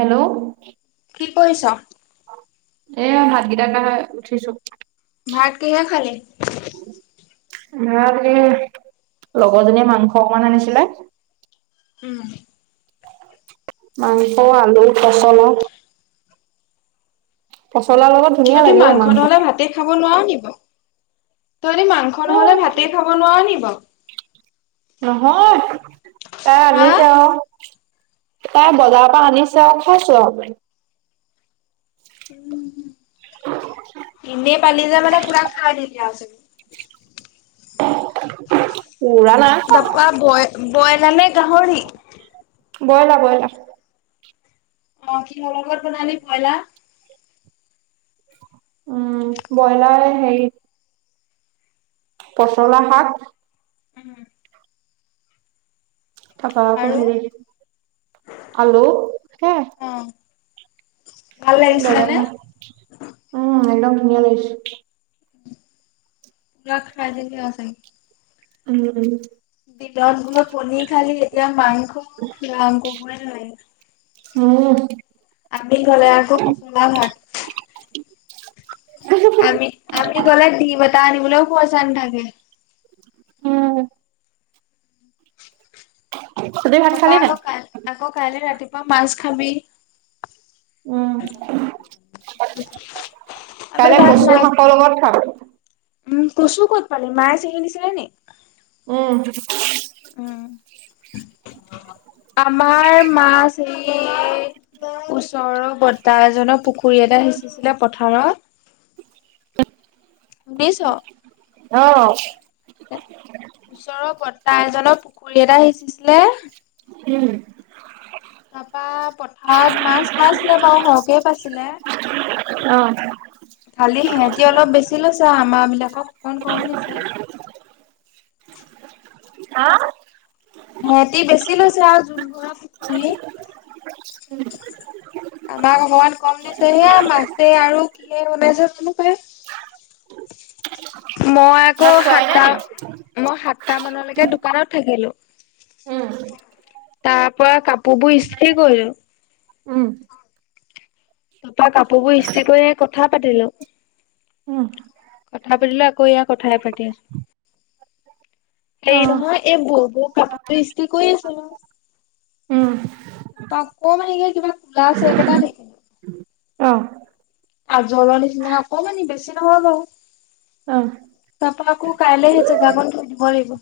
Hello! কি কৰিছ? এয়া, ভাত কেইটা খাই উঠিছো। ভাত কিহে খালি? [unintelligible] লগৰজনীয়ে মাংস অকমান আনিছিলে। উম। মাংস, আলু, ফচলা। [inaudible] ফচলাৰ লগত ধুনীয়া তই কি লাগে অ মাংস নহলে খাই ভাতে খাব নোৱাৰ নি বাও? তইহদি মাংস নহ'লে ভাতেই খাব নোৱাৰ নি বাও? নহয়, তাই হা? আনিছ আও। তাই বজাৰৰ পৰা আনিছে আৰু, খাইছো আও [unintelligible] [unintelligible] ইনে পালি যে মানে পুৰা খাই দিলি আও চাগে। পোৰা নাই খোৱা। তাপা ব বইলা নে গাহৰি? বইলা বইলাৰ। অ কিহ লগত বনালি বইলা? উম বইলাৰ হেই পচলা শাক ও [unintelligible] তাপা আকৌ আৰু? হেৰি, আলু, সেয়া। অ', ভাল ব লাগিছিলে নে? [unintelligible] উম একদম ছোনিয়া লাগিছে। পোৰা খাই দিলি আৰু চাগে। উম [unintelligible] দিনত গৈ পনী খালি, এতিয়া মাংস, ফুৰা কবই নালাগে। অ [unintelligible] আমি গলে আকৌ [unintelligible] ভাত। আমি আমি গ'লে দিম এটা আনিবলৈও পইছা নাথাকে। উম। তহঁতি ভাত তাৰপা খালি নাই? আকৌ কাই আকৌ কাইলৈ ৰাতিপুৱা মাছ খাবি। উম, আমাৰ কালে ভাত কচো নাই শাকৰ লগত খাম। উম, কচু ক'ত পালি মায়ে চিঙি দিছিলে নেকি? উম, উম, আমাৰ মাছ হেৰি ওচৰৰ বৰ্তা এজনে পুখুৰী এটা সিঁচিছিলে পথাৰত। শুনিছ। অ', ওচৰৰ বৰ্তা এজনৰ পুখুৰী এটা সিঁচিছিলে, উম, তাৰপা পথাৰত মাছ পাইছিলে বাৰু সৰহকে পাইছিলে। অ', খালি সিহতি অলপ বেছি লৈছে, আমাৰ বিলাকক অকমান কম দিছে। হা? সিহঁতি বেছি লৈছে আৰু জোন বোৰ পুখুৰী। আমাক অকমান কম দিছে, সেয়া মাছে আৰু কিহে বনাইছে জানু পাই। মই আকৌ ভাত খোৱাই নাই সাতটা নি? মই সাতটা মানলৈকে দোকানত থাকিলো। উম, তাৰ পৰা কাপোৰ বোৰ ইস্ত্ৰী কৰিলো। উম, তপা কাপোৰ বোৰ ইস্ত্ৰি কৰি কথা পাতিলো। উম, কথা পাতিলে আকৌ এয়া কথাই পাতি আছো। হেৰি অ', নহয় এই ব' ব' কাপোৰ ইস্ত্ৰী কৰি আছে নহয়। উম, আকৌ মানে কি কিবা কোলা আছে একেটা নেকি? অহ, আজলৰ নিচিনা অকমানি বেছি নহয় বাও। অ', তাৰাপা আকৌ কাইলে হেই জেগা কণ দিব লাগিব।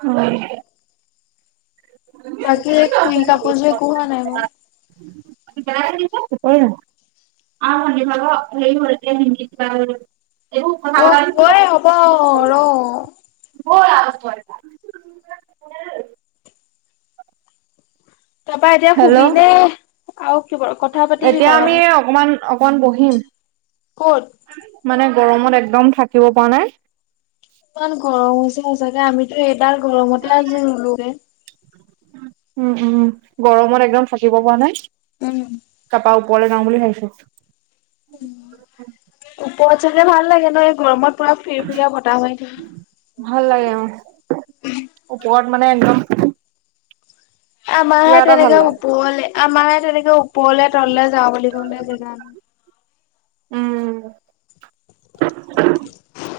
অহ, বাকী খুই কাপোৰযোৰ একো হোৱা নাই বাৰু। উম, ব অ ভি বাব হেই হিন্দীত [unintelligible] এইবোৰ [unintelligible] ৰ ৰ। বৰ ৰা লোকোইছা। [unintelligible] তাৰপা এতিয়া হেল্ল'? সুবিনে আৰু কি কথা পাতিবি ক বাৰ লগত। অকণ বহিম। ক'ত? মানে গৰমত একদম থাকিব পৰা নাই। ইমান গৰম হৈছে সচাকে আমিতো এডাল গৰমতে আজি ৰুলোগে। উম, উম, গৰমত একদম থাকিব পৰা নাই। উম, তাপা ওপৰলে যাওঁ বুলি ভাবিছোঁ। উ, ওপৰত চাগে ভাল লাগে ন' এই গৰমত পুৰা ফৰি ফুৰিয়া বতাহ হৈ থাকে। ভাল লাগে। অ, ওপৰত মানে একদম কিবা আমাৰহে এটা ভাল তেনেকে লাগে। ওপৰলে আমাৰহে তেনেকে ওপৰলে তলে যাওঁ বুলি কওঁলে জেগা। উম,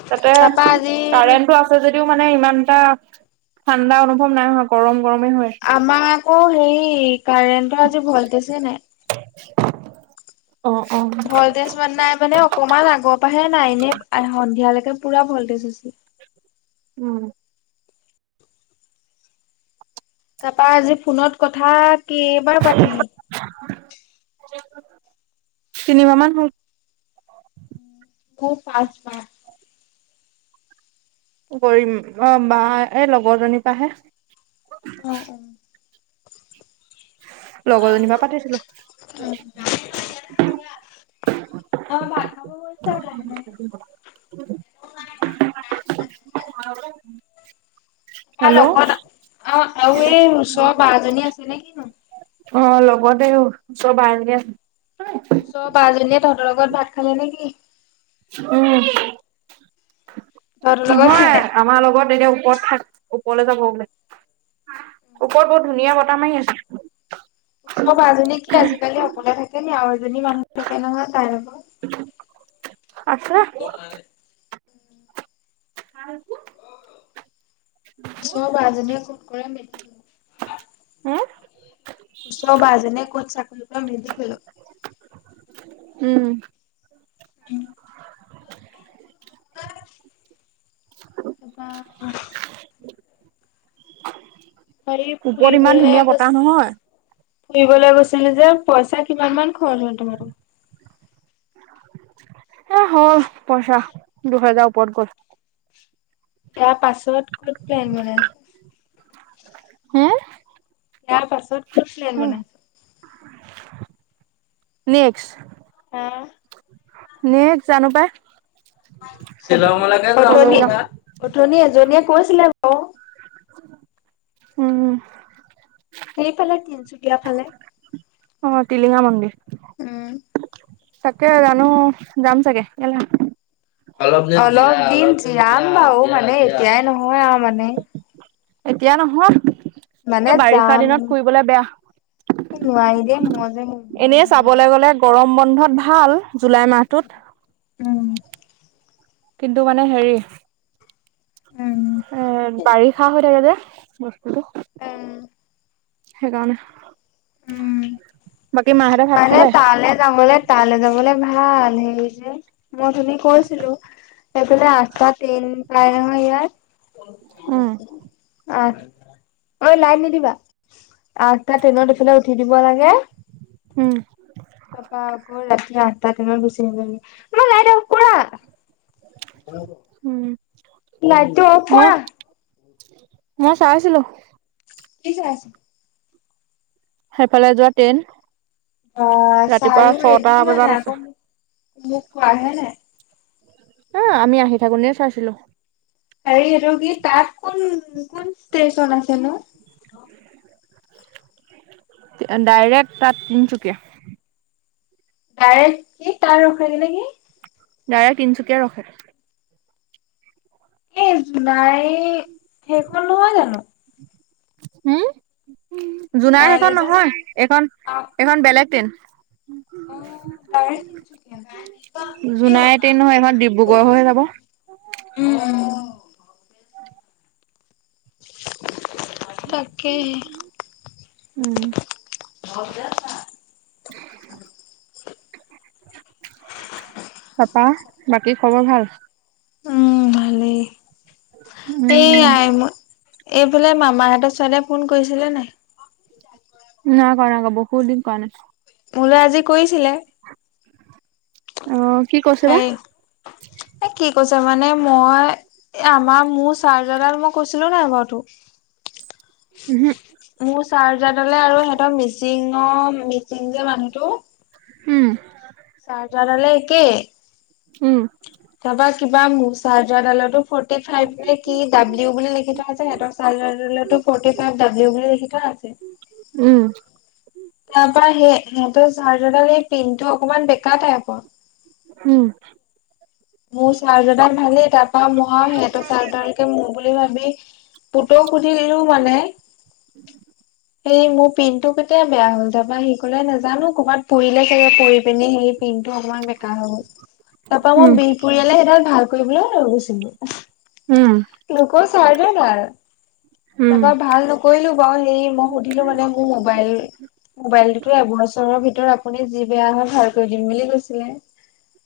তাতে তাৰপা আজি কাৰেণ্টটো আ। আ, যদিও মানে ইমান এটা ঠাণ্ডা অনুভৱ নাই হ গৰম গৰমে হয়। আমাৰ আকৌ হেৰি কাৰেণ্ট আজি ভল্টছে নাই। [unintelligible] অ, অ, ভল্টেজ মানে নাই মানে অকমান আগৰ পৰাহে নাই, ন সন্ধিয়ালৈকে পুৰা ভল্টেজ আছিল। উম তাৰাপা আজি ফোনত কথা কেইবাৰ পাতিলি। তিনিমাহ মান হ'ল। খুব ভাচ মা [unintelligible] কৰিম, অ', বা এই লগৰজনীৰ পৰাহে। অ অ', লগৰজনী পা পাতিছিলোঁ। [unintelligible] অ', ভাত খাব গৈছে লাহে-লাহে। [unintelligible] তাৰ লগত, অ', আৰু এই ওচৰৰ ব জনী আছে নে কিনো? অ', লগতে ওচৰৰ বাঁহ এজনী আছে। বাঁহ জনীয়ে তহঁতৰ লগতাত খালে নেকি? উম। তহঁতৰ লগত নহয়, খালে। আমাৰ লগত এতিয়া ওপৰত থাক ওপৰলৈ যাব বোলে। ওপৰত বহুত ধুনীয়া বতাহ মাৰি আছে। ওচৰ বাঁহ জনী কি আজিকালি অকলে থাকে নি? আৰু এজনী মানুহ থাকে নহয় তাইৰ লগত। আছে। নাই। [unintelligible] ওচৰ বাঁহ জনীয়ে ফন কৰে [unintelligible] হা? ওচৰ বাঁহ জনিয়ে ক'ত চাকৰি কৰে, মেডিকেলত? উম। উম। তাপা তহঁতি কি ওপৰত ইমান ফুৰিবলে ধুনীয়া বতাহ গৈছিলি? নহয়। ফুবলৈ গৈছিলছিলি যে পইচা কিমান মান খৰ হয় তোমাৰো? এ হল পইচা দুহেজাৰ ওৰত গ'ল। তাৰ পাছত ক'ত প্লেন বনাই হা? ইয়াৰ পাছত ক'ত প্লেন বনাইছ? নেক্স? অ'। নেক্সট জানো পাই? কলৈ যাওঁ অথনি-অথনি এজনীয়ে কৈছিলে বাৰু উম। সেইফালে তিনচুকীয়া ফালে। অ', টিলিঙা মন্দিৰ। উম। তাকে জানো যাম চাগে, কেলে? অলপ দিন জিৰাম বাৰু মানে এতিয়াই নহয় আৰু মানে। এতিয়া নহয়, মানে এই বাৰিষা যাম দিনত ফুৰিবলে বেয়া। নোৱাৰি দে, মই যে মৰিবলেও এনেই নাযাওঁ চাবলৈ [unintelligible] গ'লে গৰম বন্ধত ভাল, জুলাই মাহটোত। উম। কিন্তু মানে হেৰি উম এ বাৰিষা হৈ থাকে যে বস্তুটো। উম সেইকাৰনে, উম বাকী মা মানে তালে যাবলে তালে যাবলে ভাল, সেই যে। মই অথনি কৈছিলোঁ, এইফালে আঠটা ট্ৰেইন পায় নহয় ইয়াত। উম। আঠ, ঐ লাইন নিদিবা। আঠটা ট্ৰেইনত এইফালে উঠি দিব লাগে। উম। তাৰপা আকৌ ৰাতি আঠটা ট্ৰেইনত গুচি নাজাবি, [unintelligible] উম নাইতো এঠা মই মই চাই আছিলো। কি চাই আছ? সেইফালে যোৱা ট্ৰেইন। অ' ৰাতিপুৱা চাইও ছটা ৰেডি হয় বজাত নে আছে আকৌ মোক মোক কোৱা হে নাই? অ' আমি আহি থাকোতে চাইছিলো। সেই এইটো কি তাত কোন কোন ষ্টেচন আছেনো? ডাইৰেক্ট তাত তিনচুকীয়া। তাৰে কি তাৰ ৰখাইগে নে কি? ডাইৰেক্ট তিনচুকীয়া ৰখে। এই জোনাই সেইখন নহয় জানো? হুম, জোনাৰ জোনাইলৈ সেইখন যে যায় নহয় এইখন আহ এইখন বেলেগ ট্ৰেইন। অ ডাইৰেক্ট তিনচুকীয়া [unintelligible] জোনাই ট্ৰেইন নহয়, এইখন ডিব্ৰুগড় হৈ যাব। উম তাকেহে। উম [inaudible] তাৰপা বাকী খবৰ ভাল? উম ভালেই, উম এয়া মই এইফালে মামাহঁতৰ ছোৱালীয়ে ফোন কৰিছিলে নাই? নাই কৰা আক বহুত দিন কৰা নাই। মোলৈ আজি কৰিছিলে। অ কি কৈছে বা হেই এ কি কৈছ মানে মই এ আমাৰ মোৰ চাৰ্জাৰডাল মই কৈছিলো নাই বাৰু তোক উমহু মোৰ চাৰ্জাৰডালে আৰু সিহঁতৰ মিচিং অ মিচিং যে মানুহটো হুম। চাৰজাৰডালে একে। উম। তাৰপা কিবা মোচা চাৰ্জাৰডালতো ফৰ্টি ফাইভ কি ডাব্লিউ বুলি লিখি থোৱা আছে। সিহঁতক চাৰ্জাৰডালটো ফৰ্টি ফাইভ বুলি লিখি থোৱা আছে। উম। তাৰ পৰা সেই সিহঁতৰ চাৰ্জাডালৰ পিনটো অকনমান বেকা টাইপৰ। উম। মোৰ চাৰৰ্জাৰ দাল ভালেই। তাৰপা মই সিহঁতৰ চাৰৰ্জাৰ ডালকে‌ মোৰ বুলি ভাবি পুতৌ নিলেউ মানে। সেই মোৰ পিনটো কেতিয়া বেয়া হ'ল। তাৰপা সি ক'লে নাজানো ক'ৰবাত পৰিলে চাগে পৰি পিনে সেই পিনটো অকমান বেক কা হৈ গ'ল তাৰ পৰা উম মই বিহপুৰিয়ালে সেইডাল ভাল কৰিবলৈ লৈ গৈছিলোঁ। উম। লোকে চাই দে নাই তাৰপা ভাল। কৰিলো বাৰু সেই মই সুধিলো মানে মোৰ মোবাইল মবাইলটোতো এবছৰৰ ভিতৰত আপুনি যি বেয়া হয় ভাল কৰি দিম বুলি কৈছিলে।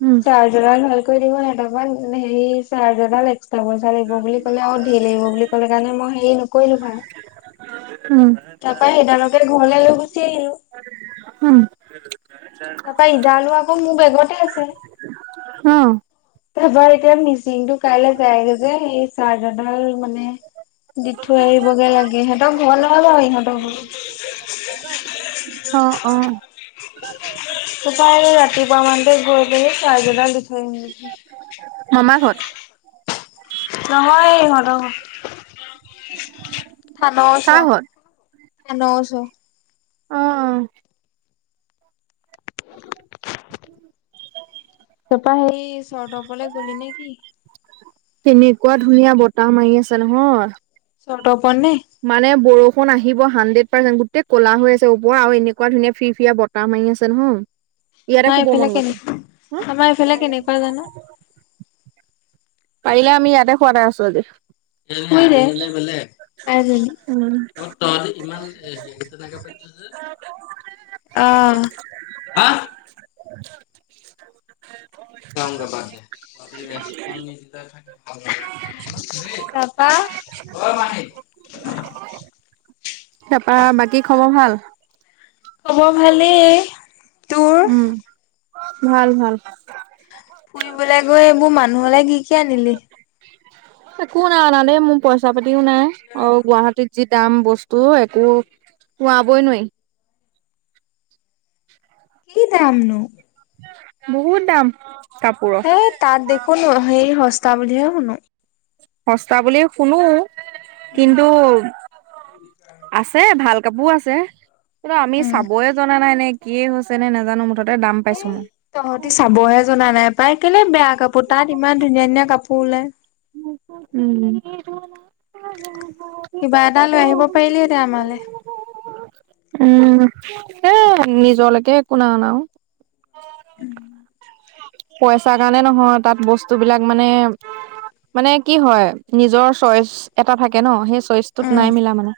উম। চাৰ্জাৰডাল ভালকৈ দিব নাই। তাৰপা হেৰি চাৰ্জাৰডাল পইচা লাগিব বুলি ক'লে আৰু ধেৰ লাগিব বুলি ক'লে কাৰণে মই হেৰি নকৰিলো ভাল উ তাৰ পৰা সেইদালকে ঘৰলে লৈ গুচি আহিলোঁ। তাৰপা ইদালো আকৌ মোৰ বেগতে আছে। অ' তাৰপৰা এতিয়া মিচিংটো কাইলে যায়গৈ যে। এই চাৰ্জাৰডাল মানে দি থৈ আহিবগে লাগে সিহঁতৰ ঘৰ নহয় বাৰু ইহঁতক ঘ অ তাৰপা ৰাতিপুৱা মানতে গৈ পিনি চাৰৰ্জাদাল থৈ আহিম গে মামা ঘৰত নহয় ইহঁতৰ ঘৰত থান ওচ কাৰ ঘৰত থান ওচ। অ তাপা সেই চৰ্ৰধ তপলে গলি নেকি? তেনেকুৱা ধুনীয়া বতাহ মাৰি আছে নহয়। চৰ্তৰ ওপৰত নে। মানে বৰষুণ আহিব হাণ্ড্ৰেড পাৰ্চেন্ট গোটেই ক'লা হৈ আছে। ওপৰত আৰু এনেকুৱা ধুনীয়া ফিৰ ফিৰিৰা ব তাহ মাৰি আছে নহয় ইয়াতে আমাৰ শুব এইফালে মন গৈছে। কেনেকুৱা আমাৰ এইফালে কেনেকুৱা জানো? হ পাৰিলে আমি ইয়াতে শুৱাতেই আছো আজি। শুইদে আইজনী উম, আ তই যে ইমান এ হেৰি তেনেকে পাতিছ যে অ আহ [unintelligible] জাওগে বাদেপ তহঁতি ৰিচপন নিদিলে থাকি [unintelligible] তাপা অ মাহী তাপা বাকী খবৰ ভাল? খবৰ ভালেই তোৰ উম ভাল ভাল ফুৰিবলৈ গৈ এইবোৰ মানুহলে কি কি আনিলি। একো নাই অনা দেই মোৰ পইচা পাতিও নাই অ গুৱাহাটীত যি দাম বস্তু একো খোৱাবই নোৱাই। [unintelligible] কি দাম নো? বহুত দাম কাপোৰৰ সেই তাত দেখোন সেৰি সস্তা বুলিহে শুনো সস্তা বুলিয়ে শুনো উম, কিন্তু আছে ভাল কাপোৰ আছে কিন্তু আমি উম। চাবয়ে জনা নাই নে কিয়ে হৈছে নেজানো মুঠতে দাম পাইছো এই মই তহঁতি চাবহে জনা নাই পাই কেলে বেয়া কাপোৰ তাত ইমান ধুনীয়া ধুনীয়া কাপোৰ ওলাই উম কিবা এটা লৈ আহিব পাৰিলিহেতে আমাৰলে উম এ নিজলৈকে একো নাই অনা ঔ উম পইচাৰ কাৰণে নহয় তাত বস্তু বিলাক মানে মানে কি হয় নিজৰ চইচ এটা থাকে ন সেই চয়েচ টোত উম নাই মিলা মানে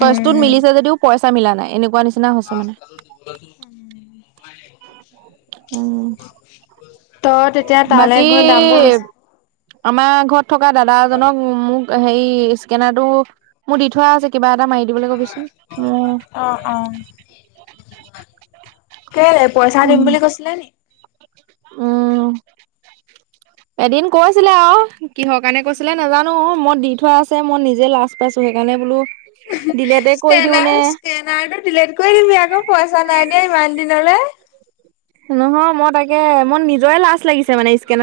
চয়েচটোত নাই উম। মিলা যদিও পইচা মিলা নাই এনেকুৱা নিচ নিচিনা হৈছে মানে উম তই তেতিয়া তালৈ বাকী গৈ দামবোৰ বেছি আমাৰ ঘৰত থকা দাদা এজনক মোক হেৰি স্কেনাৰ টো মোৰ দি থোৱা আছে কিবা এটা মাৰি দিবলে কবিচোন মো অ অ কেলে পইচা দিম বুলি কৈছিলে নি উম এদিন কৈছিলে আও কিহৰ কাৰণে কৈছিলে নাজানো অ মত দি থোৱা আছে মই নিজে লাজ পাইছো সেইকাৰণে বোলো ডিলেটে কৰি দিও নে স্কেনাৰ স্কেনাৰটো ডিলিট কৰি দিবি আকৌ পইচা নাই দিয়া ইমান দিনলে নহয় মই তাকে মোৰ নিজৰে লাজ লাগিছে মানে স্কেনাৰ